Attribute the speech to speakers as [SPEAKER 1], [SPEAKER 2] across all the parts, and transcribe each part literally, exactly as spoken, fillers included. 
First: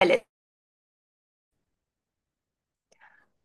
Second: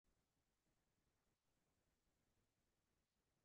[SPEAKER 1] Alex.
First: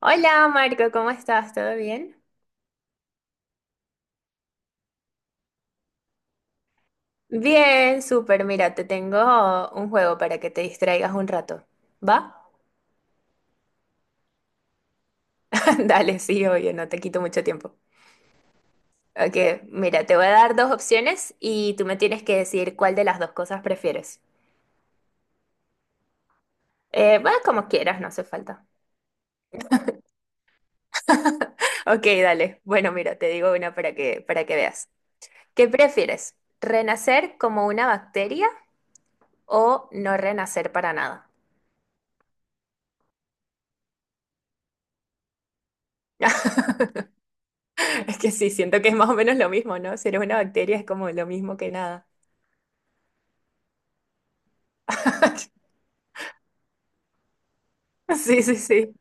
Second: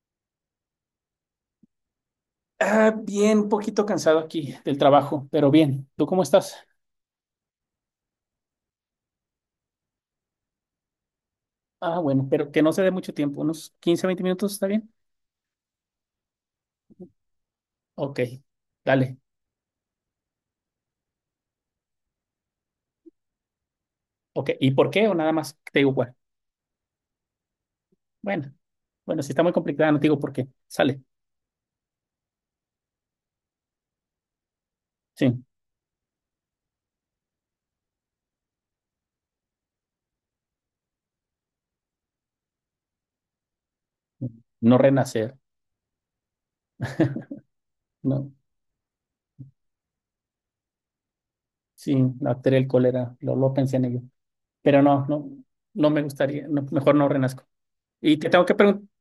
[SPEAKER 1] Hola Marco, ¿cómo estás? ¿Todo bien?
[SPEAKER 2] Ah, bien, un poquito cansado aquí del trabajo, pero bien. ¿Tú cómo estás?
[SPEAKER 1] Bien, súper. Mira, te tengo un juego para que te distraigas un rato.
[SPEAKER 2] Ah, bueno,
[SPEAKER 1] ¿Va?
[SPEAKER 2] pero que no se dé mucho tiempo, unos quince veinte minutos, ¿está bien?
[SPEAKER 1] Dale, sí, oye, no te quito mucho tiempo.
[SPEAKER 2] Ok, dale.
[SPEAKER 1] Ok, mira, te voy a dar dos opciones y tú me tienes que decir cuál de las dos cosas prefieres.
[SPEAKER 2] Ok, ¿y por qué? O nada más te digo, bueno,
[SPEAKER 1] Eh, va como quieras, no hace
[SPEAKER 2] bueno,
[SPEAKER 1] falta.
[SPEAKER 2] bueno, si está muy complicada, no te digo por qué. Sale,
[SPEAKER 1] Ok, dale. Bueno, mira, te digo una para que, para que veas.
[SPEAKER 2] sí,
[SPEAKER 1] ¿Qué prefieres? ¿Renacer como una bacteria o no renacer para nada?
[SPEAKER 2] no renacer,
[SPEAKER 1] Es que
[SPEAKER 2] no,
[SPEAKER 1] sí, siento que es más o menos lo mismo, ¿no? Si eres una bacteria es como lo mismo que
[SPEAKER 2] sí,
[SPEAKER 1] nada.
[SPEAKER 2] la bacteria del cólera, lo, lo pensé en ello, pero no, no, no me gustaría, no, mejor no renazco. ¿Y te
[SPEAKER 1] Sí,
[SPEAKER 2] tengo que
[SPEAKER 1] sí,
[SPEAKER 2] preguntar,
[SPEAKER 1] sí.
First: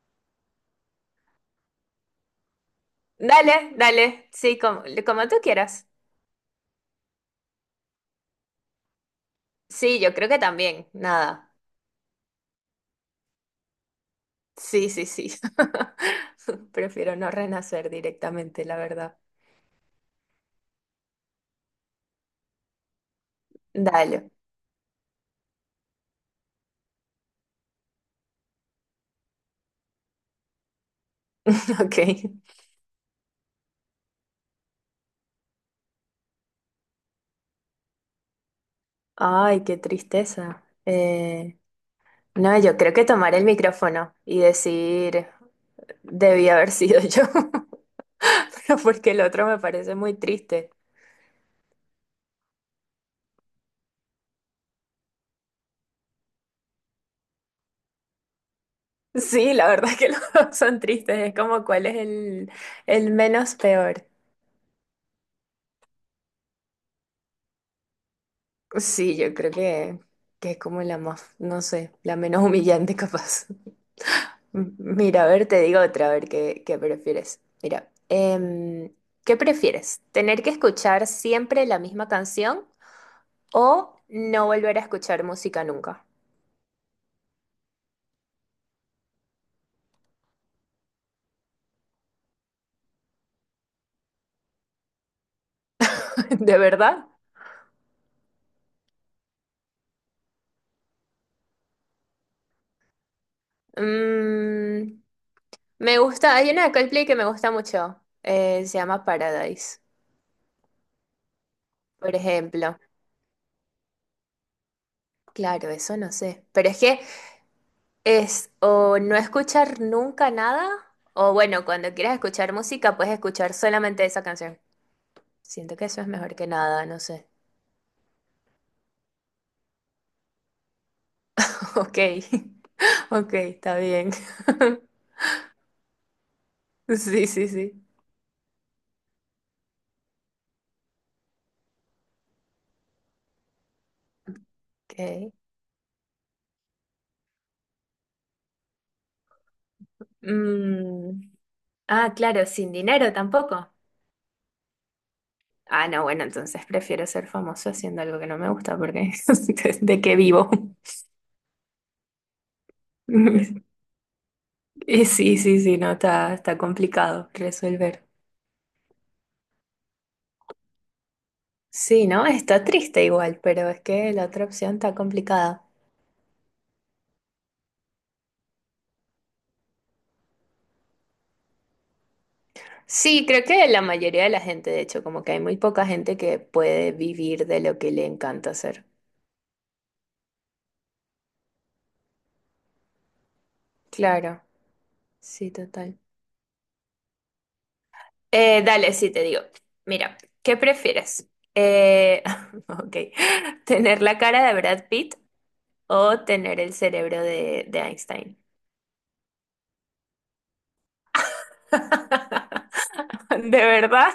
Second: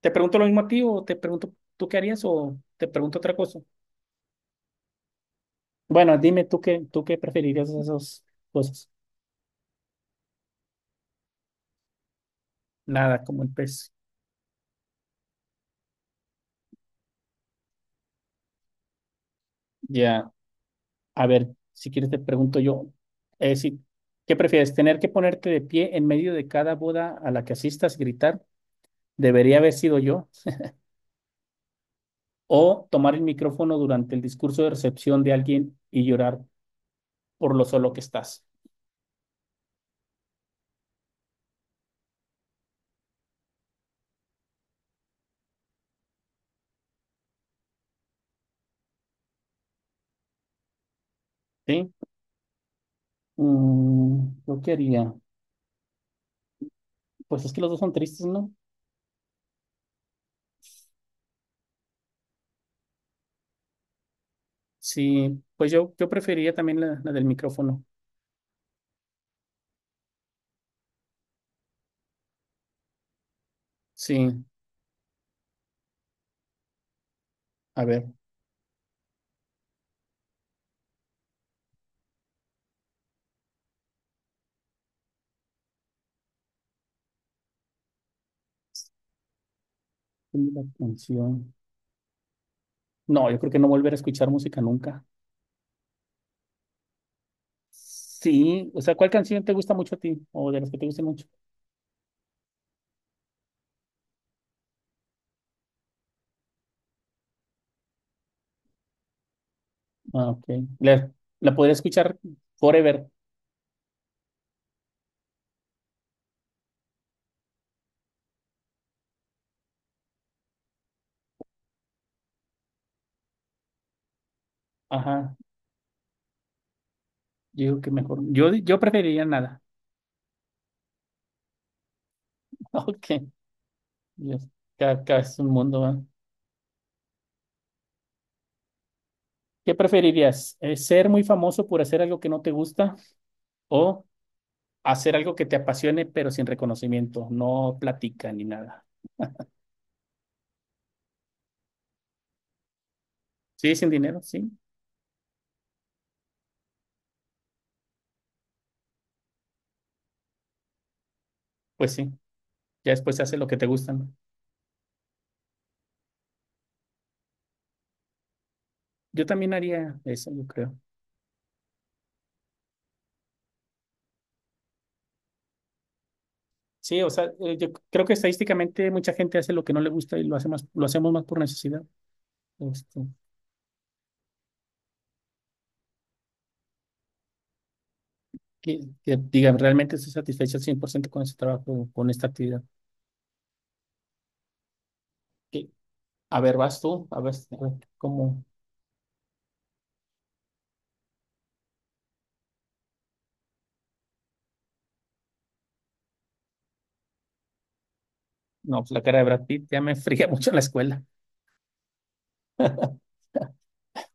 [SPEAKER 2] te pregunto lo mismo a ti o te pregunto tú qué harías o te pregunto otra cosa?
[SPEAKER 1] Dale, dale. Sí, como, como tú quieras.
[SPEAKER 2] Bueno, dime tú qué, tú qué preferirías de esas cosas.
[SPEAKER 1] Sí, yo creo que también. Nada.
[SPEAKER 2] Nada, como el pez.
[SPEAKER 1] Sí, sí, sí. Prefiero no renacer directamente, la verdad.
[SPEAKER 2] Ya, a ver, si quieres te pregunto yo, eh, si-
[SPEAKER 1] Dale.
[SPEAKER 2] ¿qué prefieres? ¿Tener que ponerte de pie en medio de cada boda a la que asistas, gritar, debería haber sido yo?
[SPEAKER 1] Ok.
[SPEAKER 2] ¿O tomar el micrófono durante el discurso de recepción de alguien y llorar por lo solo que estás?
[SPEAKER 1] Ay, qué tristeza. Eh, no, yo creo que tomar el micrófono y decir, debí haber sido yo, pero porque el otro me parece muy triste.
[SPEAKER 2] ¿Sí? Mm, ¿yo qué haría? Pues es que los dos son tristes, ¿no?
[SPEAKER 1] Sí, la verdad es que los dos son tristes. Es como cuál es el, el menos peor.
[SPEAKER 2] Sí, pues yo, yo preferiría también la, la del micrófono.
[SPEAKER 1] Sí, yo creo que, que es como la más, no sé, la menos humillante capaz.
[SPEAKER 2] Sí,
[SPEAKER 1] M- Mira, a ver, te digo otra, a ver qué, qué prefieres.
[SPEAKER 2] a
[SPEAKER 1] Mira,
[SPEAKER 2] ver,
[SPEAKER 1] em, ¿qué prefieres? ¿Tener que escuchar siempre la misma canción o no volver a escuchar música nunca?
[SPEAKER 2] ponme la canción. No, yo creo que no volver a escuchar música nunca.
[SPEAKER 1] ¿De verdad?
[SPEAKER 2] Sí, o sea, ¿cuál canción te gusta mucho a ti? O de las que te gusten mucho.
[SPEAKER 1] Mm, Me gusta, hay una de Coldplay que me gusta mucho. Eh, se llama Paradise,
[SPEAKER 2] Ah, ok. La, la podría
[SPEAKER 1] por
[SPEAKER 2] escuchar
[SPEAKER 1] ejemplo.
[SPEAKER 2] forever.
[SPEAKER 1] Claro, eso no sé. Pero es que es o no escuchar nunca nada, o bueno, cuando quieras escuchar música, puedes escuchar solamente esa canción.
[SPEAKER 2] Ajá.
[SPEAKER 1] Siento que eso es mejor que nada, no sé.
[SPEAKER 2] Yo digo que mejor. Yo, yo preferiría nada.
[SPEAKER 1] Ok,
[SPEAKER 2] Ok.
[SPEAKER 1] ok, está bien.
[SPEAKER 2] Dios. Cada, cada es un mundo, ¿va?
[SPEAKER 1] Sí, sí, sí.
[SPEAKER 2] ¿Qué preferirías? Eh, ¿Ser muy famoso por hacer algo que no te gusta o hacer
[SPEAKER 1] Ok.
[SPEAKER 2] algo que te apasione pero sin reconocimiento? No platica ni nada.
[SPEAKER 1] Mm. Ah, claro, sin dinero tampoco.
[SPEAKER 2] ¿Sí? ¿Sin dinero? Sí.
[SPEAKER 1] Ah, no, bueno, entonces prefiero ser famoso haciendo algo que no me gusta porque ¿de qué vivo?
[SPEAKER 2] Pues sí. Ya después haces lo que te gusta, ¿no?
[SPEAKER 1] Y sí, sí, sí, no, está, está complicado resolver.
[SPEAKER 2] Yo también haría eso, yo creo.
[SPEAKER 1] Sí, ¿no? Está triste igual, pero es que la otra opción está complicada.
[SPEAKER 2] Sí, o sea, eh, yo creo que estadísticamente mucha gente hace lo que no le gusta y lo hace más, lo hacemos más por necesidad. Este,
[SPEAKER 1] Sí, creo que la mayoría de la gente, de hecho, como que hay muy poca gente que puede vivir de lo que le encanta
[SPEAKER 2] que,
[SPEAKER 1] hacer.
[SPEAKER 2] que digan, realmente estoy satisfecho al cien por ciento con ese trabajo, con esta actividad.
[SPEAKER 1] Claro, sí,
[SPEAKER 2] Que,
[SPEAKER 1] total.
[SPEAKER 2] a ver, vas tú, a ver, a ver, cómo.
[SPEAKER 1] Eh, dale, sí, te digo. Mira, ¿qué prefieres? Eh, ok, ¿tener la cara de Brad Pitt o tener el cerebro de, de Einstein?
[SPEAKER 2] No, pues la cara de Brad Pitt ya me fría mucho en la escuela.
[SPEAKER 1] De verdad,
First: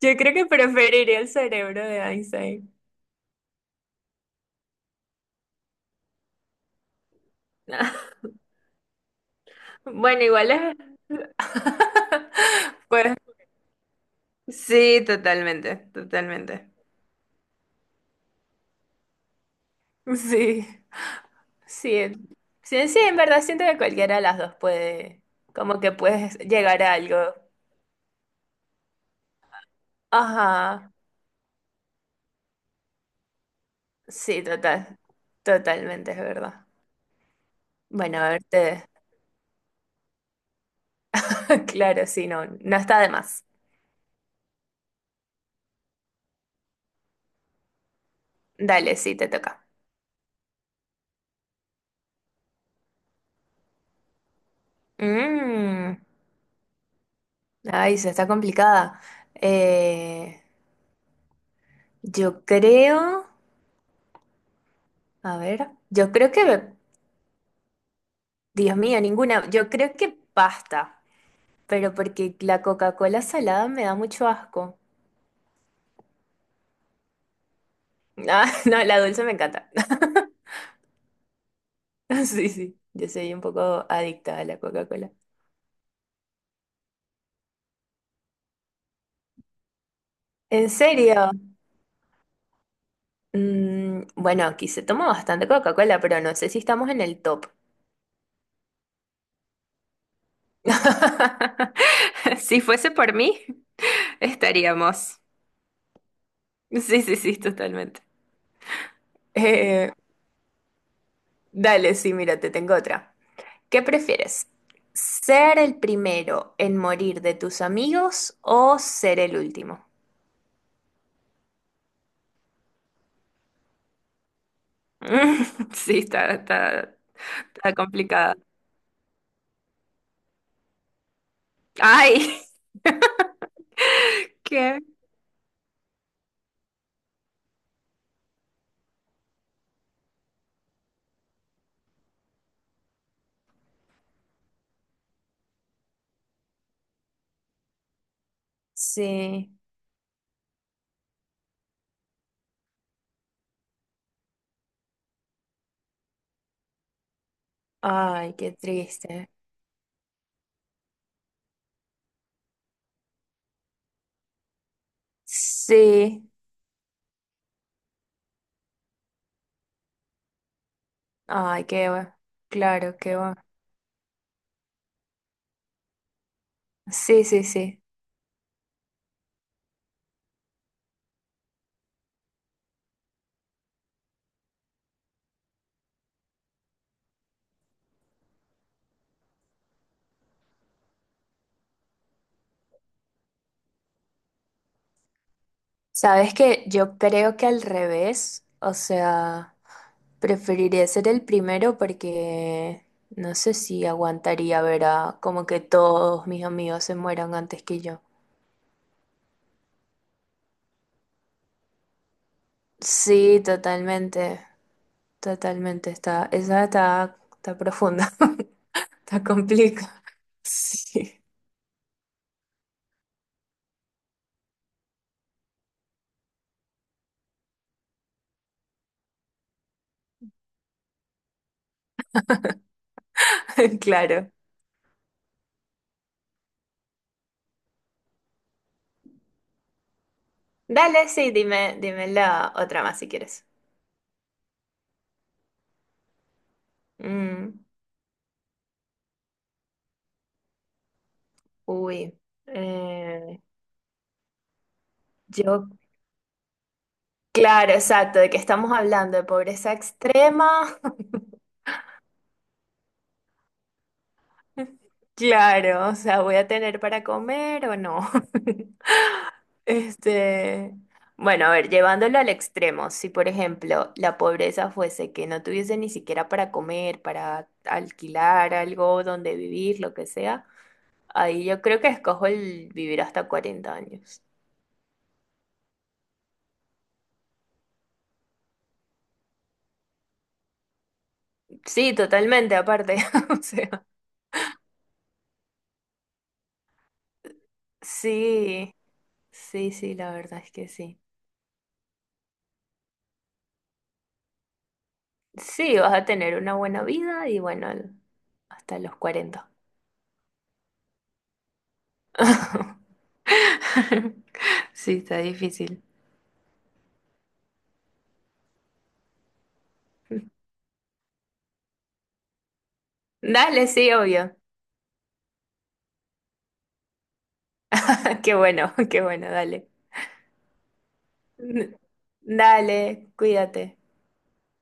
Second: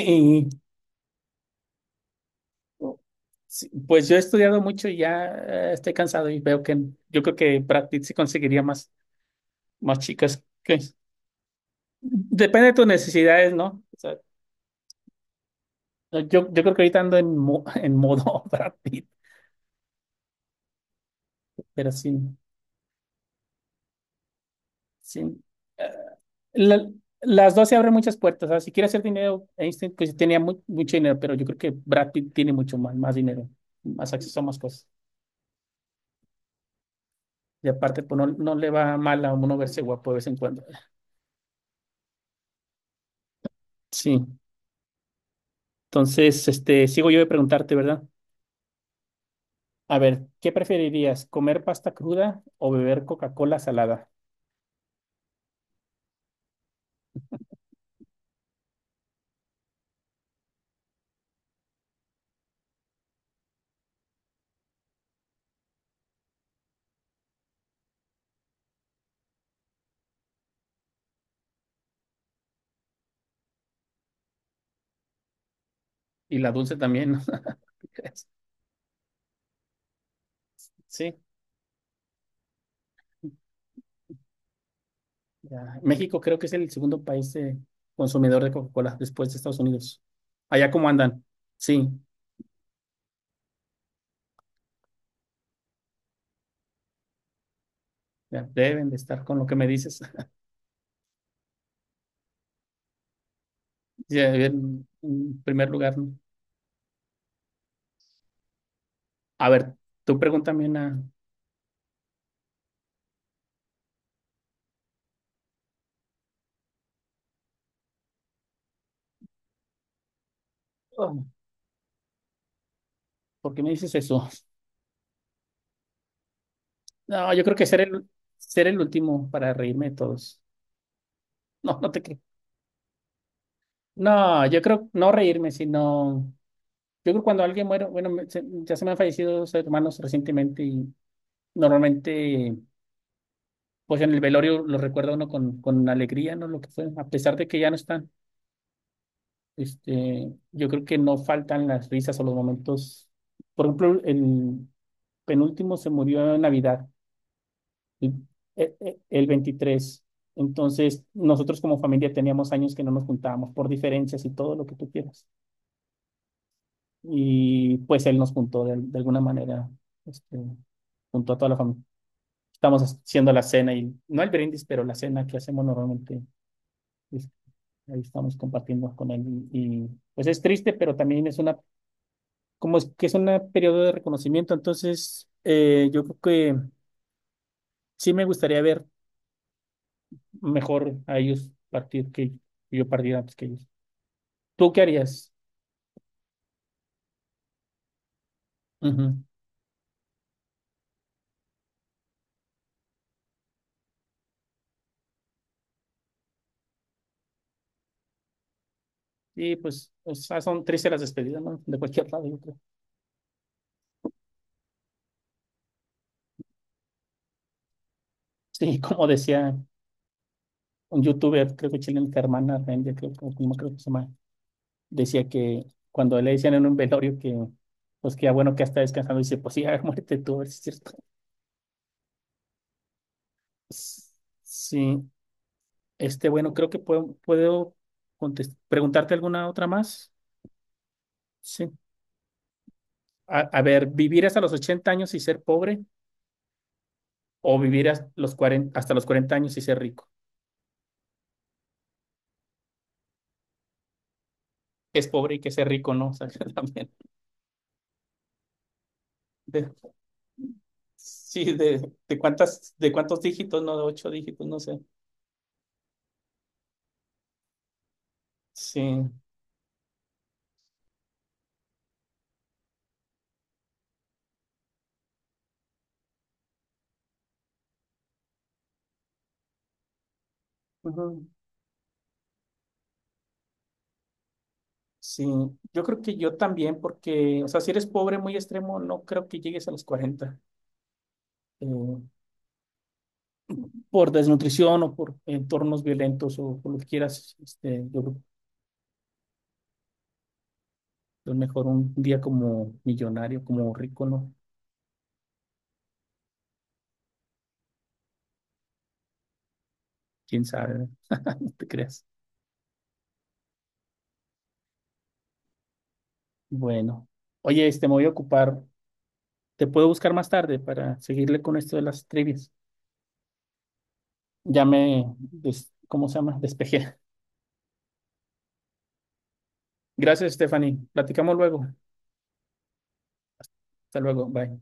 [SPEAKER 1] yo creo que preferiría el cerebro de Einstein.
[SPEAKER 2] sí, pues yo he estudiado mucho y ya eh, estoy cansado y veo que yo creo que Brad Pitt sí conseguiría más, más
[SPEAKER 1] Bueno,
[SPEAKER 2] chicas.
[SPEAKER 1] igual es.
[SPEAKER 2] que- Depende de tus
[SPEAKER 1] Pues
[SPEAKER 2] necesidades, ¿no? O sea,
[SPEAKER 1] sí, totalmente,
[SPEAKER 2] no, Yo, yo
[SPEAKER 1] totalmente.
[SPEAKER 2] creo que ahorita ando en, mo- en modo Brad Pitt,
[SPEAKER 1] Sí,
[SPEAKER 2] pero
[SPEAKER 1] sí, en-
[SPEAKER 2] sin,
[SPEAKER 1] sí, sí, en verdad siento que cualquiera de las dos puede,
[SPEAKER 2] sin,
[SPEAKER 1] como
[SPEAKER 2] eh,
[SPEAKER 1] que puedes llegar
[SPEAKER 2] la-
[SPEAKER 1] a algo.
[SPEAKER 2] las dos se abren muchas puertas. ¿Sabes? Si quiere hacer dinero, Einstein pues tenía mu-
[SPEAKER 1] Ajá,
[SPEAKER 2] mucho dinero, pero yo creo que Brad Pitt tiene mucho más, más dinero, más acceso a
[SPEAKER 1] sí,
[SPEAKER 2] más cosas.
[SPEAKER 1] total, totalmente, es verdad.
[SPEAKER 2] Y aparte, pues
[SPEAKER 1] Bueno,
[SPEAKER 2] no,
[SPEAKER 1] a
[SPEAKER 2] no le
[SPEAKER 1] verte,
[SPEAKER 2] va mal a uno verse guapo de vez en cuando.
[SPEAKER 1] claro, sí, no, no está de más.
[SPEAKER 2] Sí. Entonces, este, sigo yo de preguntarte, ¿verdad?
[SPEAKER 1] Dale, sí, te toca.
[SPEAKER 2] A ver, ¿qué preferirías? ¿Comer pasta cruda o beber Coca-Cola salada?
[SPEAKER 1] Mm, ay, se está complicada. Eh, yo creo, a ver, yo creo que Dios mío, ninguna. Yo creo que pasta, pero porque la Coca-Cola salada me da mucho asco.
[SPEAKER 2] Y la dulce también. ¿no?
[SPEAKER 1] Ah, no, la dulce me encanta.
[SPEAKER 2] Sí,
[SPEAKER 1] Sí, sí, yo soy un poco adicta a la Coca-Cola.
[SPEAKER 2] ya. México creo que es el segundo país eh, consumidor de Coca-Cola después de Estados Unidos. Allá
[SPEAKER 1] ¿En
[SPEAKER 2] cómo andan.
[SPEAKER 1] serio?
[SPEAKER 2] Sí,
[SPEAKER 1] Mm, bueno, aquí se toma bastante Coca-Cola, pero no sé si estamos en el top.
[SPEAKER 2] ya, deben de estar con lo que me dices.
[SPEAKER 1] Si fuese por mí,
[SPEAKER 2] Ya, En,
[SPEAKER 1] estaríamos.
[SPEAKER 2] en primer lugar, ¿no?
[SPEAKER 1] Sí, sí, sí, totalmente.
[SPEAKER 2] A ver,
[SPEAKER 1] Eh,
[SPEAKER 2] tú pregúntame una.
[SPEAKER 1] Dale, sí, mira, te tengo otra. ¿Qué prefieres? ¿Ser el primero en morir de tus amigos o ser el último?
[SPEAKER 2] Oh, ¿por qué me dices eso?
[SPEAKER 1] Sí, está, está,
[SPEAKER 2] No, yo creo que
[SPEAKER 1] está
[SPEAKER 2] ser el,
[SPEAKER 1] complicada.
[SPEAKER 2] ser el último para reírme de todos. No, no te creo.
[SPEAKER 1] ¡Ay!
[SPEAKER 2] No, yo
[SPEAKER 1] ¿Qué?
[SPEAKER 2] creo no reírme, sino. Yo creo cuando alguien muere, bueno, me- se- ya se me han fallecido dos hermanos recientemente y normalmente. Pues en el velorio lo recuerda uno con, con alegría, ¿no? Lo que fue, a pesar de que ya no están,
[SPEAKER 1] Sí.
[SPEAKER 2] este, yo creo que no faltan las risas o los momentos. Por ejemplo, el penúltimo se murió en Navidad, el,
[SPEAKER 1] Ay, qué
[SPEAKER 2] eh, eh, el
[SPEAKER 1] triste.
[SPEAKER 2] veintitrés. Entonces, nosotros como familia teníamos años que no nos juntábamos por diferencias y todo lo que tú quieras.
[SPEAKER 1] Sí.
[SPEAKER 2] Y pues él nos juntó de, de alguna manera, este, juntó a toda la
[SPEAKER 1] Ay,
[SPEAKER 2] familia.
[SPEAKER 1] qué va.
[SPEAKER 2] Estamos
[SPEAKER 1] Claro, qué
[SPEAKER 2] haciendo la
[SPEAKER 1] va.
[SPEAKER 2] cena y no el brindis, pero la cena que hacemos normalmente
[SPEAKER 1] Sí,
[SPEAKER 2] este,
[SPEAKER 1] sí, sí.
[SPEAKER 2] ahí estamos compartiendo con él y, y, pues es triste, pero también es una, como es que es un periodo de reconocimiento, entonces eh, yo creo que sí me gustaría ver mejor a ellos partir que que yo partiera antes que ellos. ¿Tú qué harías?
[SPEAKER 1] Sabes que yo creo que al revés, o
[SPEAKER 2] Ujú.
[SPEAKER 1] sea, preferiría ser el primero porque no sé si aguantaría ver a como que todos mis amigos se mueran antes que yo.
[SPEAKER 2] Y pues, o sea, son tristes las despedidas, ¿no? De cualquier lado, yo creo.
[SPEAKER 1] Sí, totalmente, totalmente, está, esa está, está profunda,
[SPEAKER 2] Sí, como
[SPEAKER 1] está
[SPEAKER 2] decía
[SPEAKER 1] complicada.
[SPEAKER 2] un
[SPEAKER 1] Sí,
[SPEAKER 2] youtuber, creo que chileno, que hermana Rendia, creo, que- como creo que se llama, decía que cuando le decían en un velorio que, pues que ya bueno que ya está descansando, dice, pues sí, a ver, muérete tú, a ver si es cierto. S-
[SPEAKER 1] claro.
[SPEAKER 2] Sí, este, bueno, creo que puedo, puedo contes- preguntarte alguna otra más.
[SPEAKER 1] Dale, sí,
[SPEAKER 2] Sí.
[SPEAKER 1] dime, dime la otra más si
[SPEAKER 2] A,
[SPEAKER 1] quieres.
[SPEAKER 2] a ver, ¿vivir hasta los ochenta años y ser pobre o
[SPEAKER 1] Mm,
[SPEAKER 2] vivir hasta los cuarenta hasta los cuarenta años y ser rico?
[SPEAKER 1] uy, eh,
[SPEAKER 2] Que es pobre y que ser
[SPEAKER 1] yo
[SPEAKER 2] rico, ¿no? O sea, también.
[SPEAKER 1] claro, exacto, de que estamos hablando de pobreza
[SPEAKER 2] de-
[SPEAKER 1] extrema.
[SPEAKER 2] sí, de, de cuántas, de cuántos dígitos, no, de ocho dígitos, no sé.
[SPEAKER 1] Claro, o sea, ¿voy a tener para comer o no?
[SPEAKER 2] Sí.
[SPEAKER 1] Este, bueno, a ver, llevándolo al extremo, si por ejemplo la pobreza fuese que no tuviese ni siquiera para comer, para alquilar algo donde vivir, lo que sea,
[SPEAKER 2] Ujú.
[SPEAKER 1] ahí yo creo que escojo el vivir hasta cuarenta años.
[SPEAKER 2] Sí, yo creo que yo también, porque, o sea, si eres pobre muy extremo, no creo que llegues a los cuarenta. Eh,
[SPEAKER 1] Sí, totalmente, aparte, o sea,
[SPEAKER 2] por desnutrición o por entornos violentos o por lo que quieras, este, yo creo
[SPEAKER 1] sí, sí, sí, la verdad es que sí.
[SPEAKER 2] que es mejor un día como millonario, como rico, ¿no?
[SPEAKER 1] Sí, vas a tener una buena vida y bueno, el- hasta los cuarenta.
[SPEAKER 2] Quién sabe, no te creas.
[SPEAKER 1] Sí, está difícil.
[SPEAKER 2] Bueno, oye, este, me voy a ocupar. Te puedo buscar más tarde para seguirle con esto de las trivias.
[SPEAKER 1] Dale, sí, obvio.
[SPEAKER 2] Ya me, des- ¿cómo se llama? Despejé.
[SPEAKER 1] Qué bueno, qué bueno, dale.
[SPEAKER 2] Gracias, Stephanie. Platicamos luego.
[SPEAKER 1] Dale, cuídate.
[SPEAKER 2] Hasta luego. Bye.